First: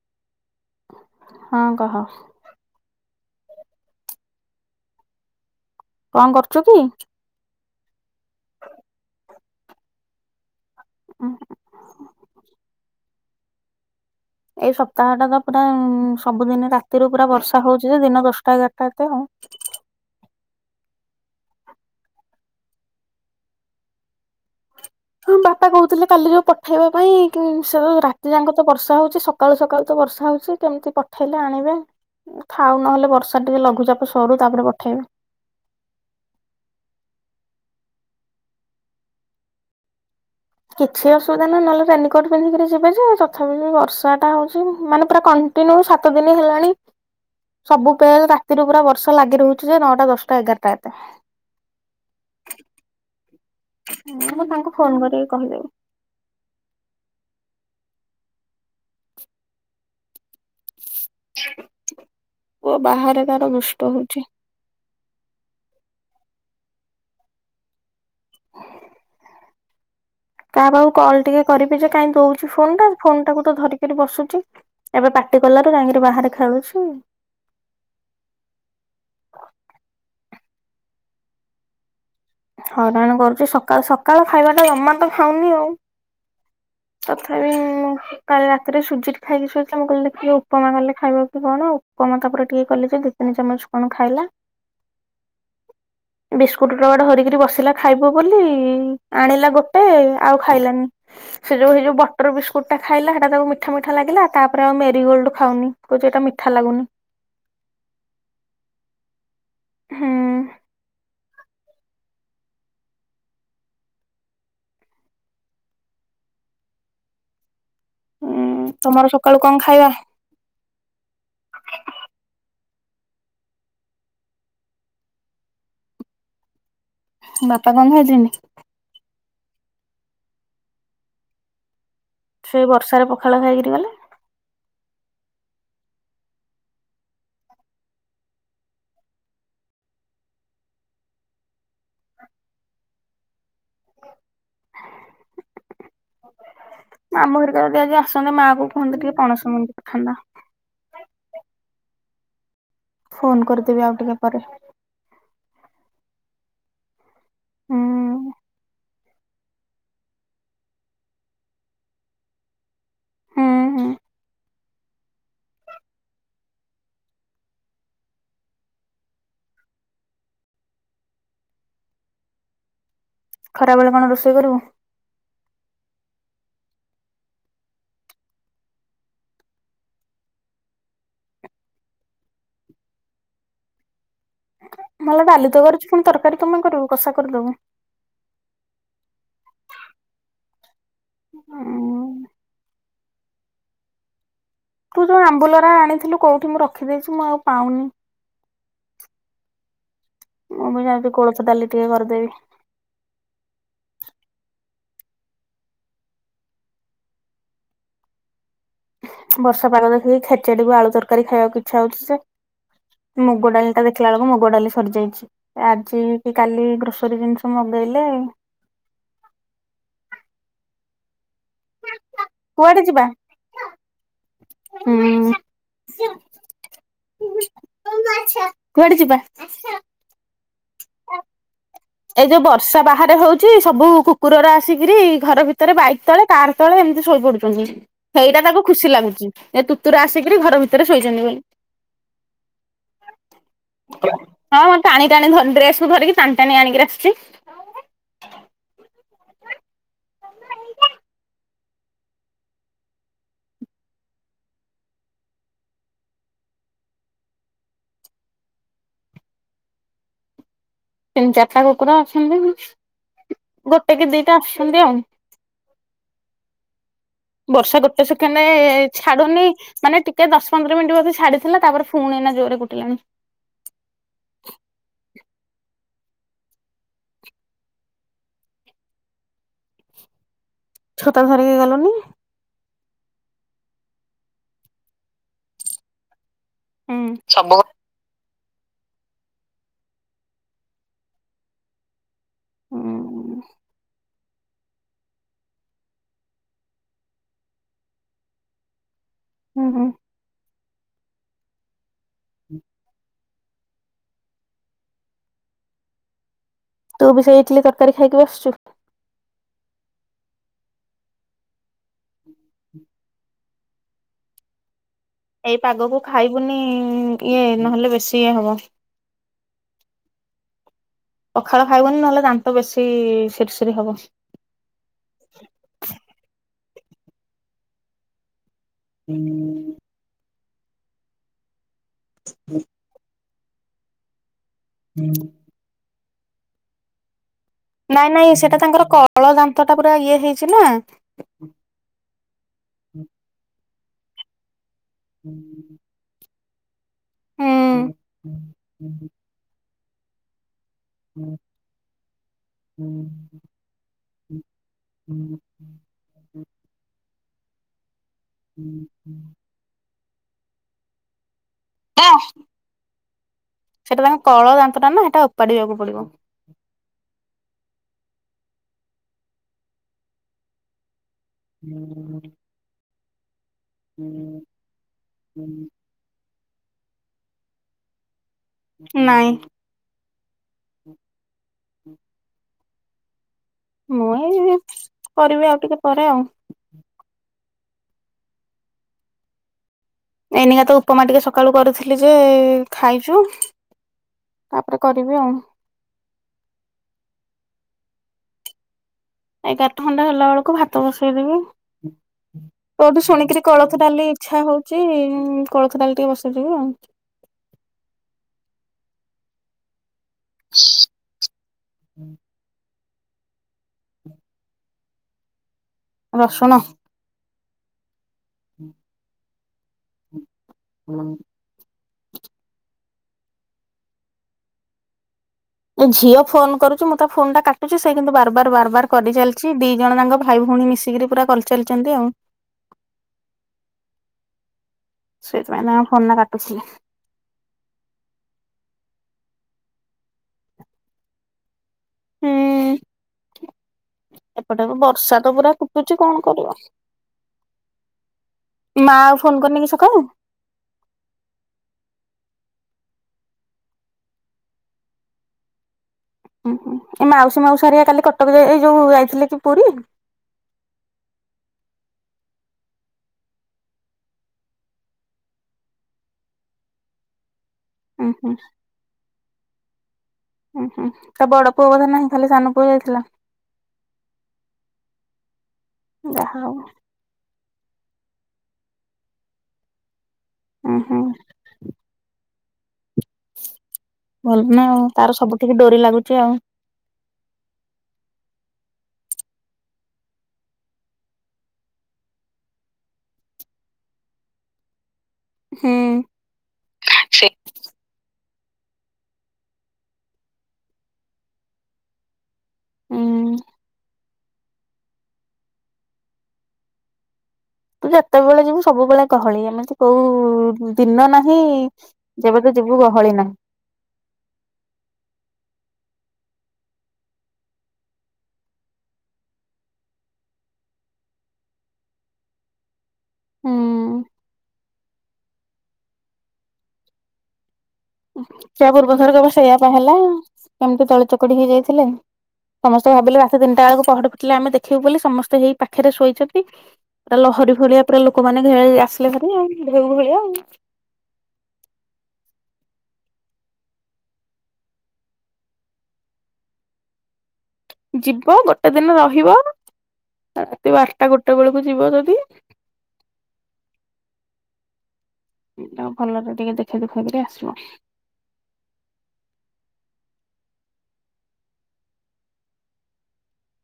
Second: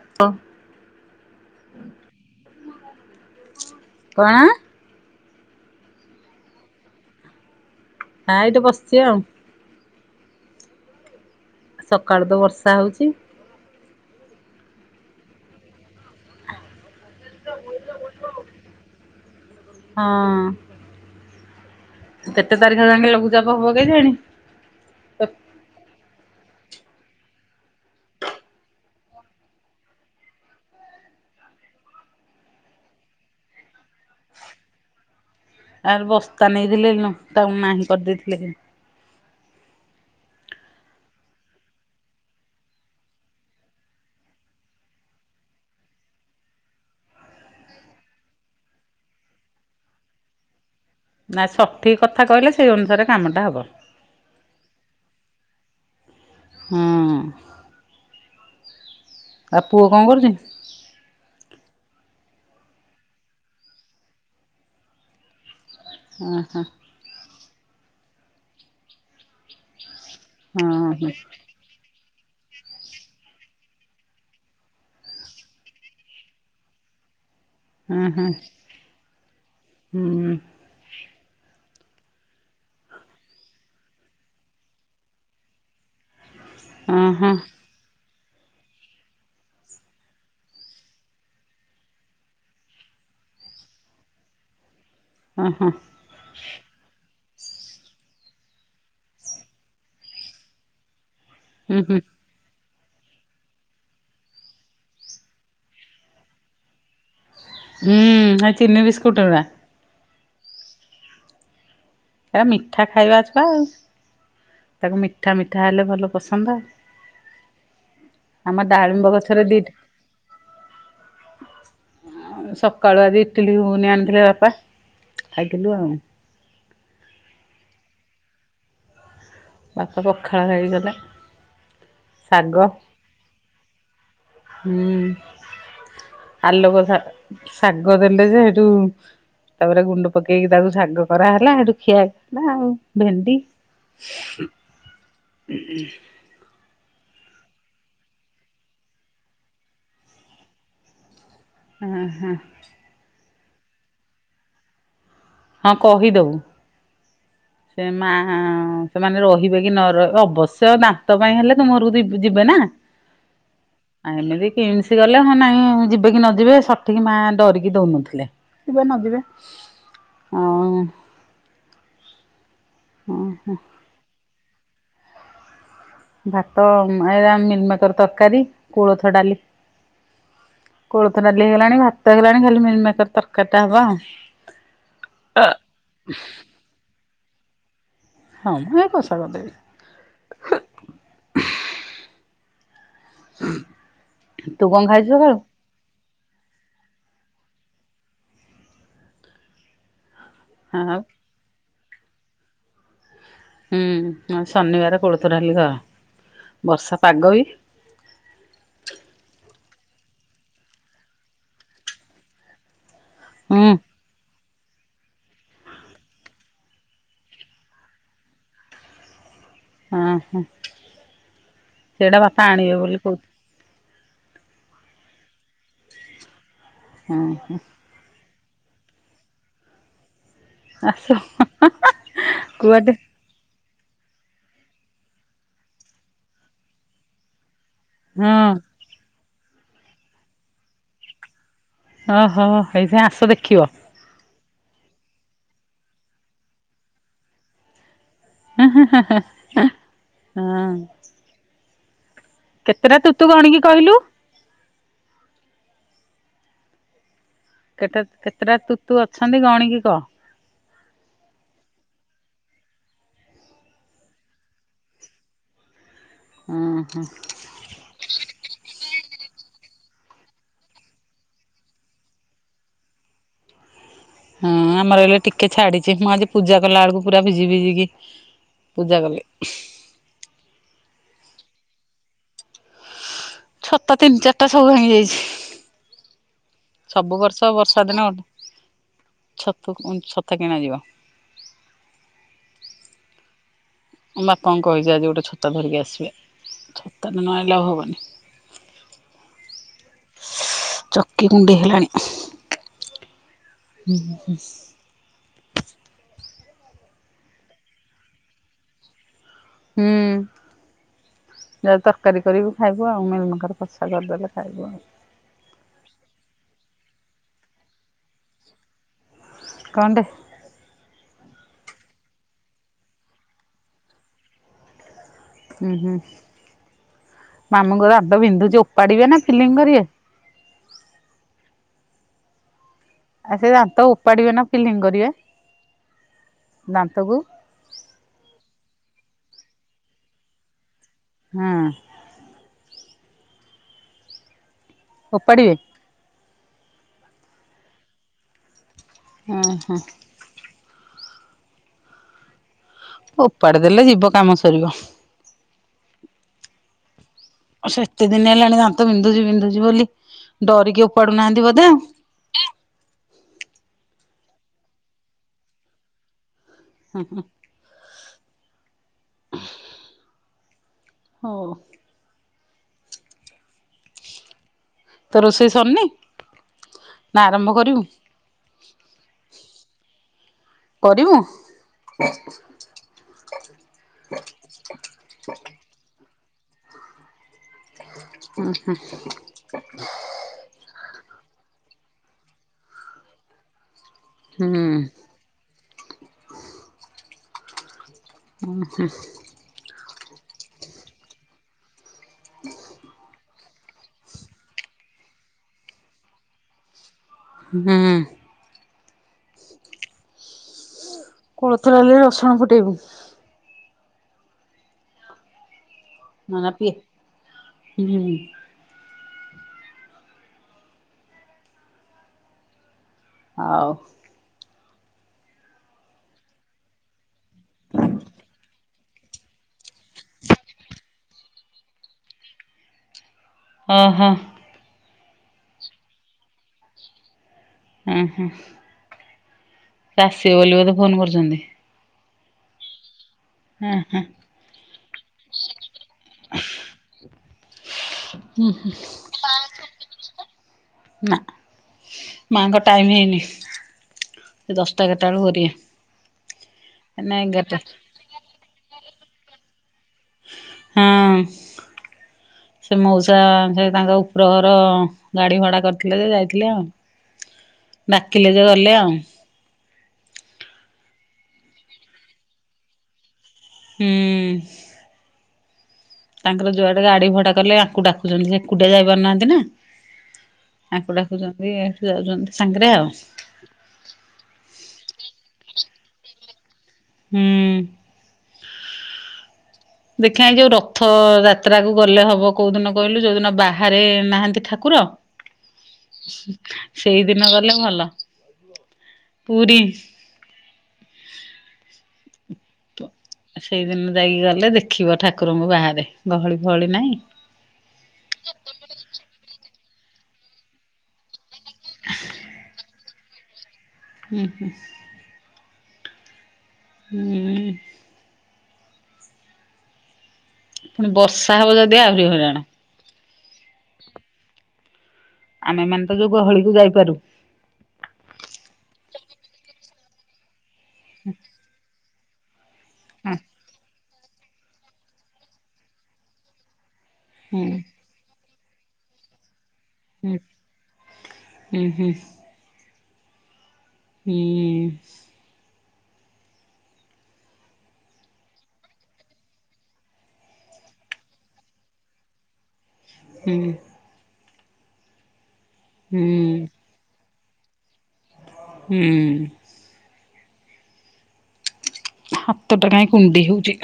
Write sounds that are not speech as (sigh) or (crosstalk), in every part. (unintelligible) ହଁ କହ? କଣ? କଁ କରୁଚୁ କି? ନାଁ ଏଇଠି ବସିଚି ଆଉ। ଉୁଁ ହୁଁ। ସକାଳୁତ ବର୍ଷା ହଉଚି। ଏଇ ସପ୍ତାହଟାତ ପୁରା ସବୁଦିନ ରାତିରୁ ପୁରା ବର୍ଷା ହଉଚିଯେ ଦିନ ଦଶଟା ଏଗାରଟା ଯାଏ। ହଁ। କେତେ ତାରିଖ ଯାକେ ଲଘୁଚାପ ହବ କେଜାଣି? ହଁ ବାପା କହୁଥିଲେ କାଲି ଯୋଉ ପଠେଇବା ପାଇଁ ସେରାତି ଯାକତ ବର୍ଷା ହଉଚି ସ ସକାଳୁ ସକାଳୁତ ବର୍ଷା ହଉଚି କେମିତି ପଠେଇଲେ ଆଣିବେ। ଥାଉ ନହେଲେ ବର୍ଷା ଟିକେ ଲଘୁଚାପ ସରୁ ତାପରେ ପଠେଇବେ। ଆରେ ବସ୍ତା ନେଇଥିଲେ ଲଙ୍କା ନାହିଁ କରିଦେଇଥିଲେ। କିଛି ଅସୁବିଧା ନାହି ନହେଲେ ରେନିକୋଟ ପିନ୍ଧିକିରି ଯିବେଯେ ତଥାପି ବର୍ଷାଟା ହଉଚି ମାନେ ପୁରା କଣ୍ଟିନ୍ୟଉ ସାତ ଦିନି ହେଲାଣି ସବୁବେଳେ ରାତିରୁ ପୁରା ବର୍ଷା ଲାଗି ରହୁଚିଯେ ନଅଟା ଦଶଟା ଏଗାରଟା ଏତେ। ନା ସଠିକ୍ କଥା କହିଲେ ସେଇ ଅନୁସାରେ କାମଟା ହବ। ହୁଁ ମୁଁ ତାଙ୍କୁ ଫୋନ୍ କରିକି କହିଦେବି? ହୁଁ। ଆଉ ପୁଅ କଁ କରୁଚି? ପୁଅ ବାହାରେ ତାର ଦୁଷ୍ଟ ହଉଚି। ଉଁ ହୁଁ। କାହା ହଁ ପାଖକୁ କଲ୍ ଟିକେ କରିବିଯେ କାଇହିଁ ଦଉଛୁ ଫୋନଟା ଫୋନଟାକୁତ ଧରିକରି ବସୁଚି ଏବେ ପାଟି କଲାରୁୁ ଯାଇକିରି ବାହାରେ ଖେଳୁଚି ଉଁ ହୁଁ ହୁଁ। ହଇରାଣ କରୁଚି ସକାଳ ସକାଳ ଖାଇବାଟା ଜମାତ ଖାଉନି ଆଉ? ଓହୋ ତଥାପି ମୁଁ କାଲି ରାତିରେ ସୁଜି ଖାଇକି ଶୋଇଥିଲା ମୁଁ କହିଲି ଦେଖିଆ ଉପମା କଲେ ଖାଇବକି କଣ ଆଉ ଉପମା ତାପରେ ଟିକେ କଲିଯେ ଟି ତିନି ଚାମଚ କଣ ଖାଇଲା ଅଁ ହଁ। ପ୍ଲଡ଼ ହରିକି ବସିଲା ଖାଇବ ବୋଲି ଆଣିଲା ଗୋଟେ ଆଉ ଖାଇଲାନି। ସେ ଯୋଉ ହୁଁ ହେଯୋଉ ହୁଁ (unintelligible) ବଟର୍ ବିସ୍କୁଟୁଟା ଖାଇଲା ହେଟା ତାକୁ ମିଠା ମିଠା ଲାଗିଲା ତାପରେ ଆଉ ମେରିଗୋଲ୍ଡ ଖାଉନି କହୁଛି ଏଟା ମିଠା ଲାଗୁନି। ହୁଁ ହେ ଚିିନି ବିସ୍କୁଟୁ ଅରା। ହୁଁ। ହେ ମିଠା ଖାଇବା ଛୁଆ ଆଉ? ତାକୁ ମିଠା ମିଠା ହେଲେ ଭଲ ପସନ୍ଦ। ଉଁ ଆମ ତମର ଡାଳିମ୍ବ ସକାଳୁ ଗଛରେ କଣ ଦିଟା ଖାଇବା? ସକାଳୁ ଆଜି ଇଟିଲି ଘୁଗୁନି ଆଣିଥିଲେ ବାପା ଖାଇଥିଲୁ ଆଉ। ବାପା କଁ ଖାଇଚନ୍ତିି? ବାପା ପଖାଳ ଖାଇକି ଗଲେ। ଶାଗ ସେଇ ବର୍ଷାରେ ପଖାଳ ଖାଇକିରି ଗଲେ? ହୁଁ। ଆଲୋକ (inaudible) ଶାଗ ଦେଲେ ଯେ ସେଇଠୁ ତାପରେ ବୁଟ ପକେଇକି ତାକୁ ଶାଗ କରାହଲା ସେଠୁ ଖିଆଲା ଆଉ ଭେଣ୍ଡି। (inaudible) ଆମ ଘରିକୁ ଯଦି ଆଜି ଆସନ୍ତେ ମା କୁ କୁହନ୍ତି ଟିକେ ପଣସ ମଞ୍ଜୀ ପଠାନ୍ତା। (unintelligible) ହଁ ହଁ। (inaudible) ଫୋନ କରିଦେବି ଆଉ ଟିକେ ପରେ। ହଁ କହିଦବୁ ହୁଁ ସେ ମା ସେମାନେ ରହିବେ କି ନ ରହିବେ ଅବଶ୍ୟ ଦାନ୍ତ ପାଇଁ ହେଲେ ତୁମ ଘରକୁ ଯିବେ ନା। ହୁଁ ହୁଁ। ଏମିତି କିମସି ଗଲେ ହଁ ନାଇଁ ଯିବେ କି ନ ଯିବେ ସଠିକି ମାଆ ଡରିକି ଦଉନଥିଲେ। (unintelligible) ଯିବେ ନ ଯିବେ (unintelligible) ଆଉ ଖରାବେଳେ କଣ ରୋଷେଇ କରିବୁ? ଭାତ ମିଲମିକର ତରକାରୀ କୋଳଥ ଡାଲି। କୋଳଥ ଡାଲି ହେଇଗଲାଣି ଭାତ ହେଇଲାଣି ଖାଲି ମିଲମିକର ତରକାରୀ ଟା ହବ ଆଉ। (inaudible) ଡାଲି ତ କରିଛୁ ପୁଣି ତରକାରୀ କଣ ପାଇଁ କରିବୁ କଷା କରିଦବୁ। ହଁ ମୁଁ ଏ କଷା କରି ଦେବି। (unintelligible) (inaudible) କଣ ତୁ ଖାଇଛୁ ଯୋଉ ସକାଳୁ? ଆମ୍ବୁଲରା ଆଣିଥିଲୁ କୋଉଠି ମୁଁ ରଖିଦେଇଛି ମୁଁ ଆଉ ପାଉନି। ମୁଁ ଆଉ ଯାଉଛି କୋଳଥ ଡାଲି ଟିକେ କରିଦେବି। ହୁଁଁ ଶନିବାର କୋଳଥଡାଲି ହଏ ବର୍ଷା ପାଗ ବି ବର୍ଷା ପାଗ ଦେଖିକି ଖେଚାଡିକୁ ଆଳୁ ତରକାରୀ ଖାଇବାକୁ ଇଚ୍ଛା ହଉଛି ଜେ ମୁଗ ଡାଲିଟା ହୁଁ ଦେଖ ଦେଖିଲା ବେଳକୁ ମୁଗ ଡାଲି ସରିଯାଇଛି ଆଜି କି କାଲି ଗ୍ରୋସରୀ ଜିନିଷ ମଗେଇଲେ (unintelligible) ସେଇଟା ବାପା କୁଆଡେ ଆଣିବେ ବୋଲି ଯିବା? କହୁଥିଲେ। ହୁଁ। (inaudible) (inaudible) ଆସ (unintelligible) ଏଇ ଯୋଉ ବର୍ଷା କୁଆଡେ ବାହରି ହଉଛି ସବୁ କୁକୁରର ଆସିକିରି ଘର ଭିତରେ ବାଇକ ତଳେ କାର ତଳେ ଏମିତି ଶୋଇ ପଡୁଛନ୍ତି। ସେଇଟା ତାକୁ ହଁ ଖୁସି ଲାଗୁଛି ଯେ କୁକୁର ଆସିକରି ଘର ଭିତରେ ଶୋଇଛନ୍ତି ବୋଲି। ଓହୋ ଏଇଥିାଇ ଆସ ଦେଖିବ (unintelligible) ହଁ ଟାଣି ଟାଣି ଡ୍ରେସ କୁ ଧରିକି ଟାଣି ଟାଣି ଆଣିକି ଆସିୁଛି। ହ ହଁ କେତେଟା ତୁତୁ ଗଣିକି କହିଲୁ? କେତେ କେତେଟା ତୁତୁ ଅଛନ୍ତି ଗଣିକି କହ। ତିନି ଚାରିଟା କୁକୁର ଅଛନ୍ତି ଗୋଟେ କି ଦିଟା ଆସୁଛନ୍ତି ଆଉ। (inaudible) ହୁଁ ହୁଁ (inaudible) ବର୍ଷା ଗୋଟେ ସେକେଣ୍ଡ ଛାଡୁନି ମାନେ ଟିକେ ଦଶ ପନ୍ଦର ମିନିଟ ବୋଧେ ଛାଡିଥିଲା ତାପରେ ପୁଣି ଏନା ଜୋରେ କୁଟିଲାଣି। ହଁ ଆମର ହେଲେ ଟିକେ ଛାଡିଛି ମୁଁ ଆଜି ପୂଜା କଲା ବେଳକୁ ପୁରା ଭିଜି ଭିଜିିକି ପୂଜା କଲି (inaudible) ଛତା ଧରିକି ଗଲନି। ଛତା ତିନି ଚାରିଟା ସବୁ ଭାଙ୍ଗି ଯାଇଛି। ହୁଁ ସବୁ ବର୍ଷ ବର୍ଷ ସାଦିନ ଛତୁ ଛତା କିଣାଯିବ। ହୁଁ। ମୋ ବାପାଙ୍କୁ କହିଛି ଆଜି ଗୋଟେ ଛତା ଧରିକି ଆସିବେ। ଛତା ତ ନ ଆଣିଲେ ଆଉ ହବନି। ହୁଁ ହୁଁ। ଚକି କୁଣ୍ଡେଇ ହେଲାଣି। (inaudible) ହୁଁ ହୁଁ। ତୁ ବି ସେଇ ଇଟିଲି, ତରକାରୀ ଖାଇକି (unintelligible) ଛୁ? ହୁଁ। ଯା ତରକାରୀ କରିବୁ ଖାଇବୁ ଆଉ, ମିଲମେକର କସା କରିଦେଲେ ଖାଇବୁ ଆଉ। ଏଇ ପାଗକୁ ଖାଇବୁନି ଇଏ ନହେଲେ ବେଶୀ ଇଏ ହବ। କଣ୍ଡେ? ପଖାଳ ଖାଇବନି ନହେଲେ ଦାନ୍ତ ବେଶୀ ସିରି ସିରି ହବ। ହୁଁ ହୁଁ ମାମୁଁଙ୍କ ଦାନ୍ତ ବିନ୍ଧୁଛି ଓପାଡିବେ, ନା ଫିଲିଙ୍ଗ କରିବେ? (inaudible) ଆଉ ସେ ଦାନ୍ତ ଉପାଡ଼ିବେ ନା ଫିଲିଂ କରିବେ? ଦାନ୍ତକୁ। ନାଇଁ ନାଇଁ ସେଇଟା ତାଙ୍କର କଳ ଦାନ୍ତ ଟା ପୁରା ଇଏ ହେଇଛି ନା। ହଁ। ଓପାଡିବେ? ହୁଁ। ହୁଁ। ହଁ ହଁ। ଓପାଡି ଦେଲେ ଯିବ କାମ ସରିବ। (inaudible) ସେତେ ଦିନ ହେଲାଣି ଦାନ୍ତ ବିନ୍ଧୁଛି ବିନ୍ଧୁଛି ବୋଲି ଡରିକି ଉପାଡୁନାହାନ୍ତି ବୋଧେ ଆଉ। (unintelligible) ସେଟା ତାଙ୍କ କଳ ଦାନ୍ତ ଟା ନା, ସେଇଟା ଉପାଡିବାକୁ ପଡିବ। ହ ହଉ। (inaudible) (inaudible) ତୋ ରୋଷେଇ ସରନି? ନା ଆରମ୍ଭ କରିବୁ? ନାଇଁ। କରିବୁ? ମୁଇ କରିବି ଆଉ ଟିକେ ପରେ ଆଉ। ହୁଁ ହୁଁ। ଏଇନିକା ତ ଉପମା ଟିକେ ସକାଳୁ କରୁଥିଲି ଯେ ଖାଇଛୁ। ହୁଁ ତାପରେ କରିବି ଆଉ। ଉଁ ହୁଁ। ଏ କାଠ ଘଣ୍ଟା ହେଲା ବେଳକୁ ଭାତ ବସେଇଦବି। କୋଉଠୁ ଶୁଣିକିରି କୋଳଥ ଡାଲି ଇଚ୍ଛା ହଉଛି, କୋଳଥ ଡାଲି ଟିକେ ବସେଇଦେଇବି ଆଉ। ହୁଁ ହୁଁ। କୋଳଥ ଡାଲିରେ ରସୁଣ ଫୁଟେଇବୁ। ରସୁଣ (unintelligible) ହୁଁ। ହଁ। ହଉ। ମୋ ଝିଅ ଫୋନ କରୁଛି, ମୁଁ ତା ଫୋନ ଟା କାଟୁଛିି ସେ କିନ୍ତୁ ବାର୍ ବାର୍ ବାର୍ ବାର୍ କରିଚାଲିଛି, ଦି ଜଣ ଯାଙ୍କ ଭାଇ ଭଉଣୀ ମିଶିକିରି ପୁରା କରିଚାଲିଚନ୍ତି ଆଉ। ଓ ହୋ। ସେଇଥିପାଇଁ ତାଙ୍କ ଫୋନା କାଟୁଥିଲି। ଉଁ ହୁଁ। ସିଏ ଆସିବ ବୋଲି ବୋଧେ ଫୋନ କରୁଚନ୍ତି। ହୁଁ। ହଁ ହଁ। ଏପଟେ ବି ବର୍ଷା ତ ପୁରା କୁ ଟୁଚି କଣ କରିବ ମା ଆଉ ଫୋନ କରିନି କି ସକାଳୁ? ନା। ମା ଙ୍କ ଟାଇମ୍ ହେଇନି ସେ ଦଶଟା ଏଗାରଟା ବେଳୁକୁ କରିବେ। ଉଁ ହୁଁ ଏ ନା ମାଉସୀ ଏଗାରଟା ମୋଉସା ହେରିକା କାଲି କଟକ ଜା ଏଇ ଯୋଉ ଯାଇଥିଲେ କି ପୁରୀ? ହଁ। ସେ ମଉସା ସେ ତାଙ୍କ ଉପର ଘର ଗାଡି ଭଡ଼ା କରିଥିଲେ ଯେ ଯାଇଥିଲେ ଆଉ। ଉଁ ହୁଁ। ଡାକିଲେ ଯେ ଗଲେ ଆଉ। ହୁଁ ହୁଁ ତା ବଡ ପୁଅ ବୋଧେ ନାହିଁ ଖାଲି ସାନ ପୁଅ ଯାଇଥିଲା। ହୁଁ। ଯାହା ତାଙ୍କର ହଉ ଯୁଆଡେ ଗାଡିଭଡା କଲେ ଆଙ୍କୁ ଡାକୁଚନ୍ତି ସେ ଏକୁଟିଆ ଯାଇ ପାରୁନାହାନ୍ତି ନା। ଉଁ ଆଙ୍କୁ ହୁଁ ଡାକୁଚନ୍ତି ସେ ଯାଉଚନ୍ତି ସାଙ୍ଗରେ ଆଉ। ଭଲ ନା ଆଉ ତାର ସବୁଠିକି ଡୋରି ଲାଗୁଚି ଆଉ। ହୁଁ। ଦେଖିଆଁ ଏଇ ଯୋଉ ରଥ ଯାତ୍ରାକୁୁ ଗଲେ ହବ କୋଉ ଦିନ କହିଲୁ ଯୋଉଦିନ ବାହାରେ ନାହାନ୍ତି ଠାକୁର। ହୁଁ। ହୁଁ ସେଇଦିନ ସେ ଗଲେ ଭଲ ପୁରୀ ଉଁ ସେଇଦିନ ଯାଇକି ଗଲେ ଦେଖିବ ଠାକୁରଙ୍କୁ ବାହାରେ ଗହଳି ଫହଳି ନାଇଁ। ତୁ ଯେତବେଳେ ଯିବୁ ସବୁବେଳେ ଗହଳି ଏମିତି କୋଉ ଦିନ ନାହିଁ ଯେବେ ତୁ ଯିବୁ ଗହଳି ନାହିଁ। ହୁଁ ହୁଁ। ହୁଁ। ପୁଣି ବର୍ଷା ହବ ଯଦି ଆହୁରି ହଇରାଣ। ହୁଁ। ଆମେ ମାନେ ତ ଯୋଉ ଗହଳିକୁୁ ଯାଇପାରୁ। ୟା ପୂର୍ବ ଥରକ ପା ସେଇଆ ପା ହେଲା ଏମିତି ଦଳି ଚକଡି ହେଇଯାଇଥିଲେ। ସମସ୍ତେ ଭାବିଲେ ରାତି ତିନିଟା ବେଳକୁ ପହଡ ଫିଟିଲେ ଆମେ ଦେଖିବୁ ବୋଲି ସମସ୍ତେ ହେଇ ପାଖେରେ ଶୋଇଚନ୍ତି। ପୁରା ହୁଁ ଲହରୀ ଭଳିଆ ପୁରା ଲୋକମାନେ ଘେଳି ଆସିଲେ ଘରି ଆଉ ଢେଉ ଭଳିଆ ଆଉ। ଉଁ ହୁଁ। ହୁଁ। ଯିବ ଗୋଟେ ଦିନ ରହିବ ରାତି ବାରଟା ଗୋଟେ ବେଳକୁ ଯିବ ଯଦି। ହୁଁ। ତା ହୁଁ ଭଲରେ ଟିକିଏ ଦେଖେଇ ଦୁଖାଇକିରି ଆସିବ। ହୁଁ। ହାତଟା କାଇଁ କୁଣ୍ଡେଇ ହଉଚି।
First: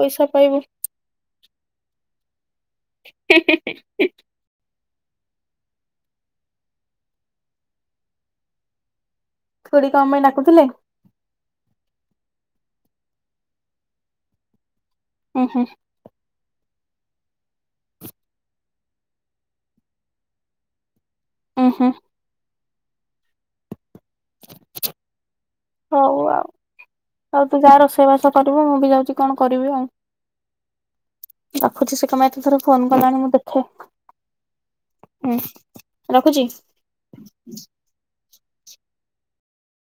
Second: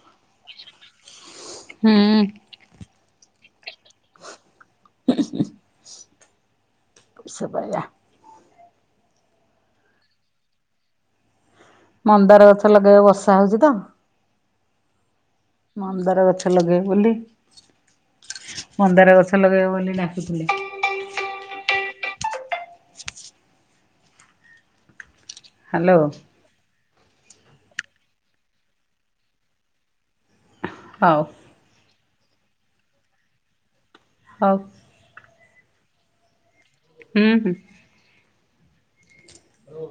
ପଇସା ପାଇବୁ। ହୁଁ। ହେଁ ହେଁ ହେଁ ହୁଁ ହୁଁ ସୁବା ଲା ଖୁଡୀ କଣ ପାଇଁ ଡାକୁୁଥିଲେ ମନ୍ଦାର ଗଛ ଲଗେଇବ ବର୍ଷା ହଉଛି ତ ହୁଁ ହୁଁ ମନ୍ଦାର ଗଛ ଲଗେଇବ ବୋଲି ମନ୍ଦାର ଗଛ ଲଗେଇବ ବୋଲି ଡାକୁଥିଲେ ଓ ହଁ ହ୍ୟାଲୋ ହଉ ଆଉ ଆଉ ତୁ ଯା ରୋଷେଇ ବାସ କରିବୁ ମୁଁ ବି ଯାଉଛି କଣ କରିବି ଆଉ ହଉ ରଖୁଛି ସେ କଣ ପାଇଁ ଏତେ ଥର ଫୋନ୍ କଲାଣି ମୁଁ ଦେଖେ ହଉ ଉଁ ରଖୁଛି ହୁଁ ହୁଁ ହ୍ୟାଲୋ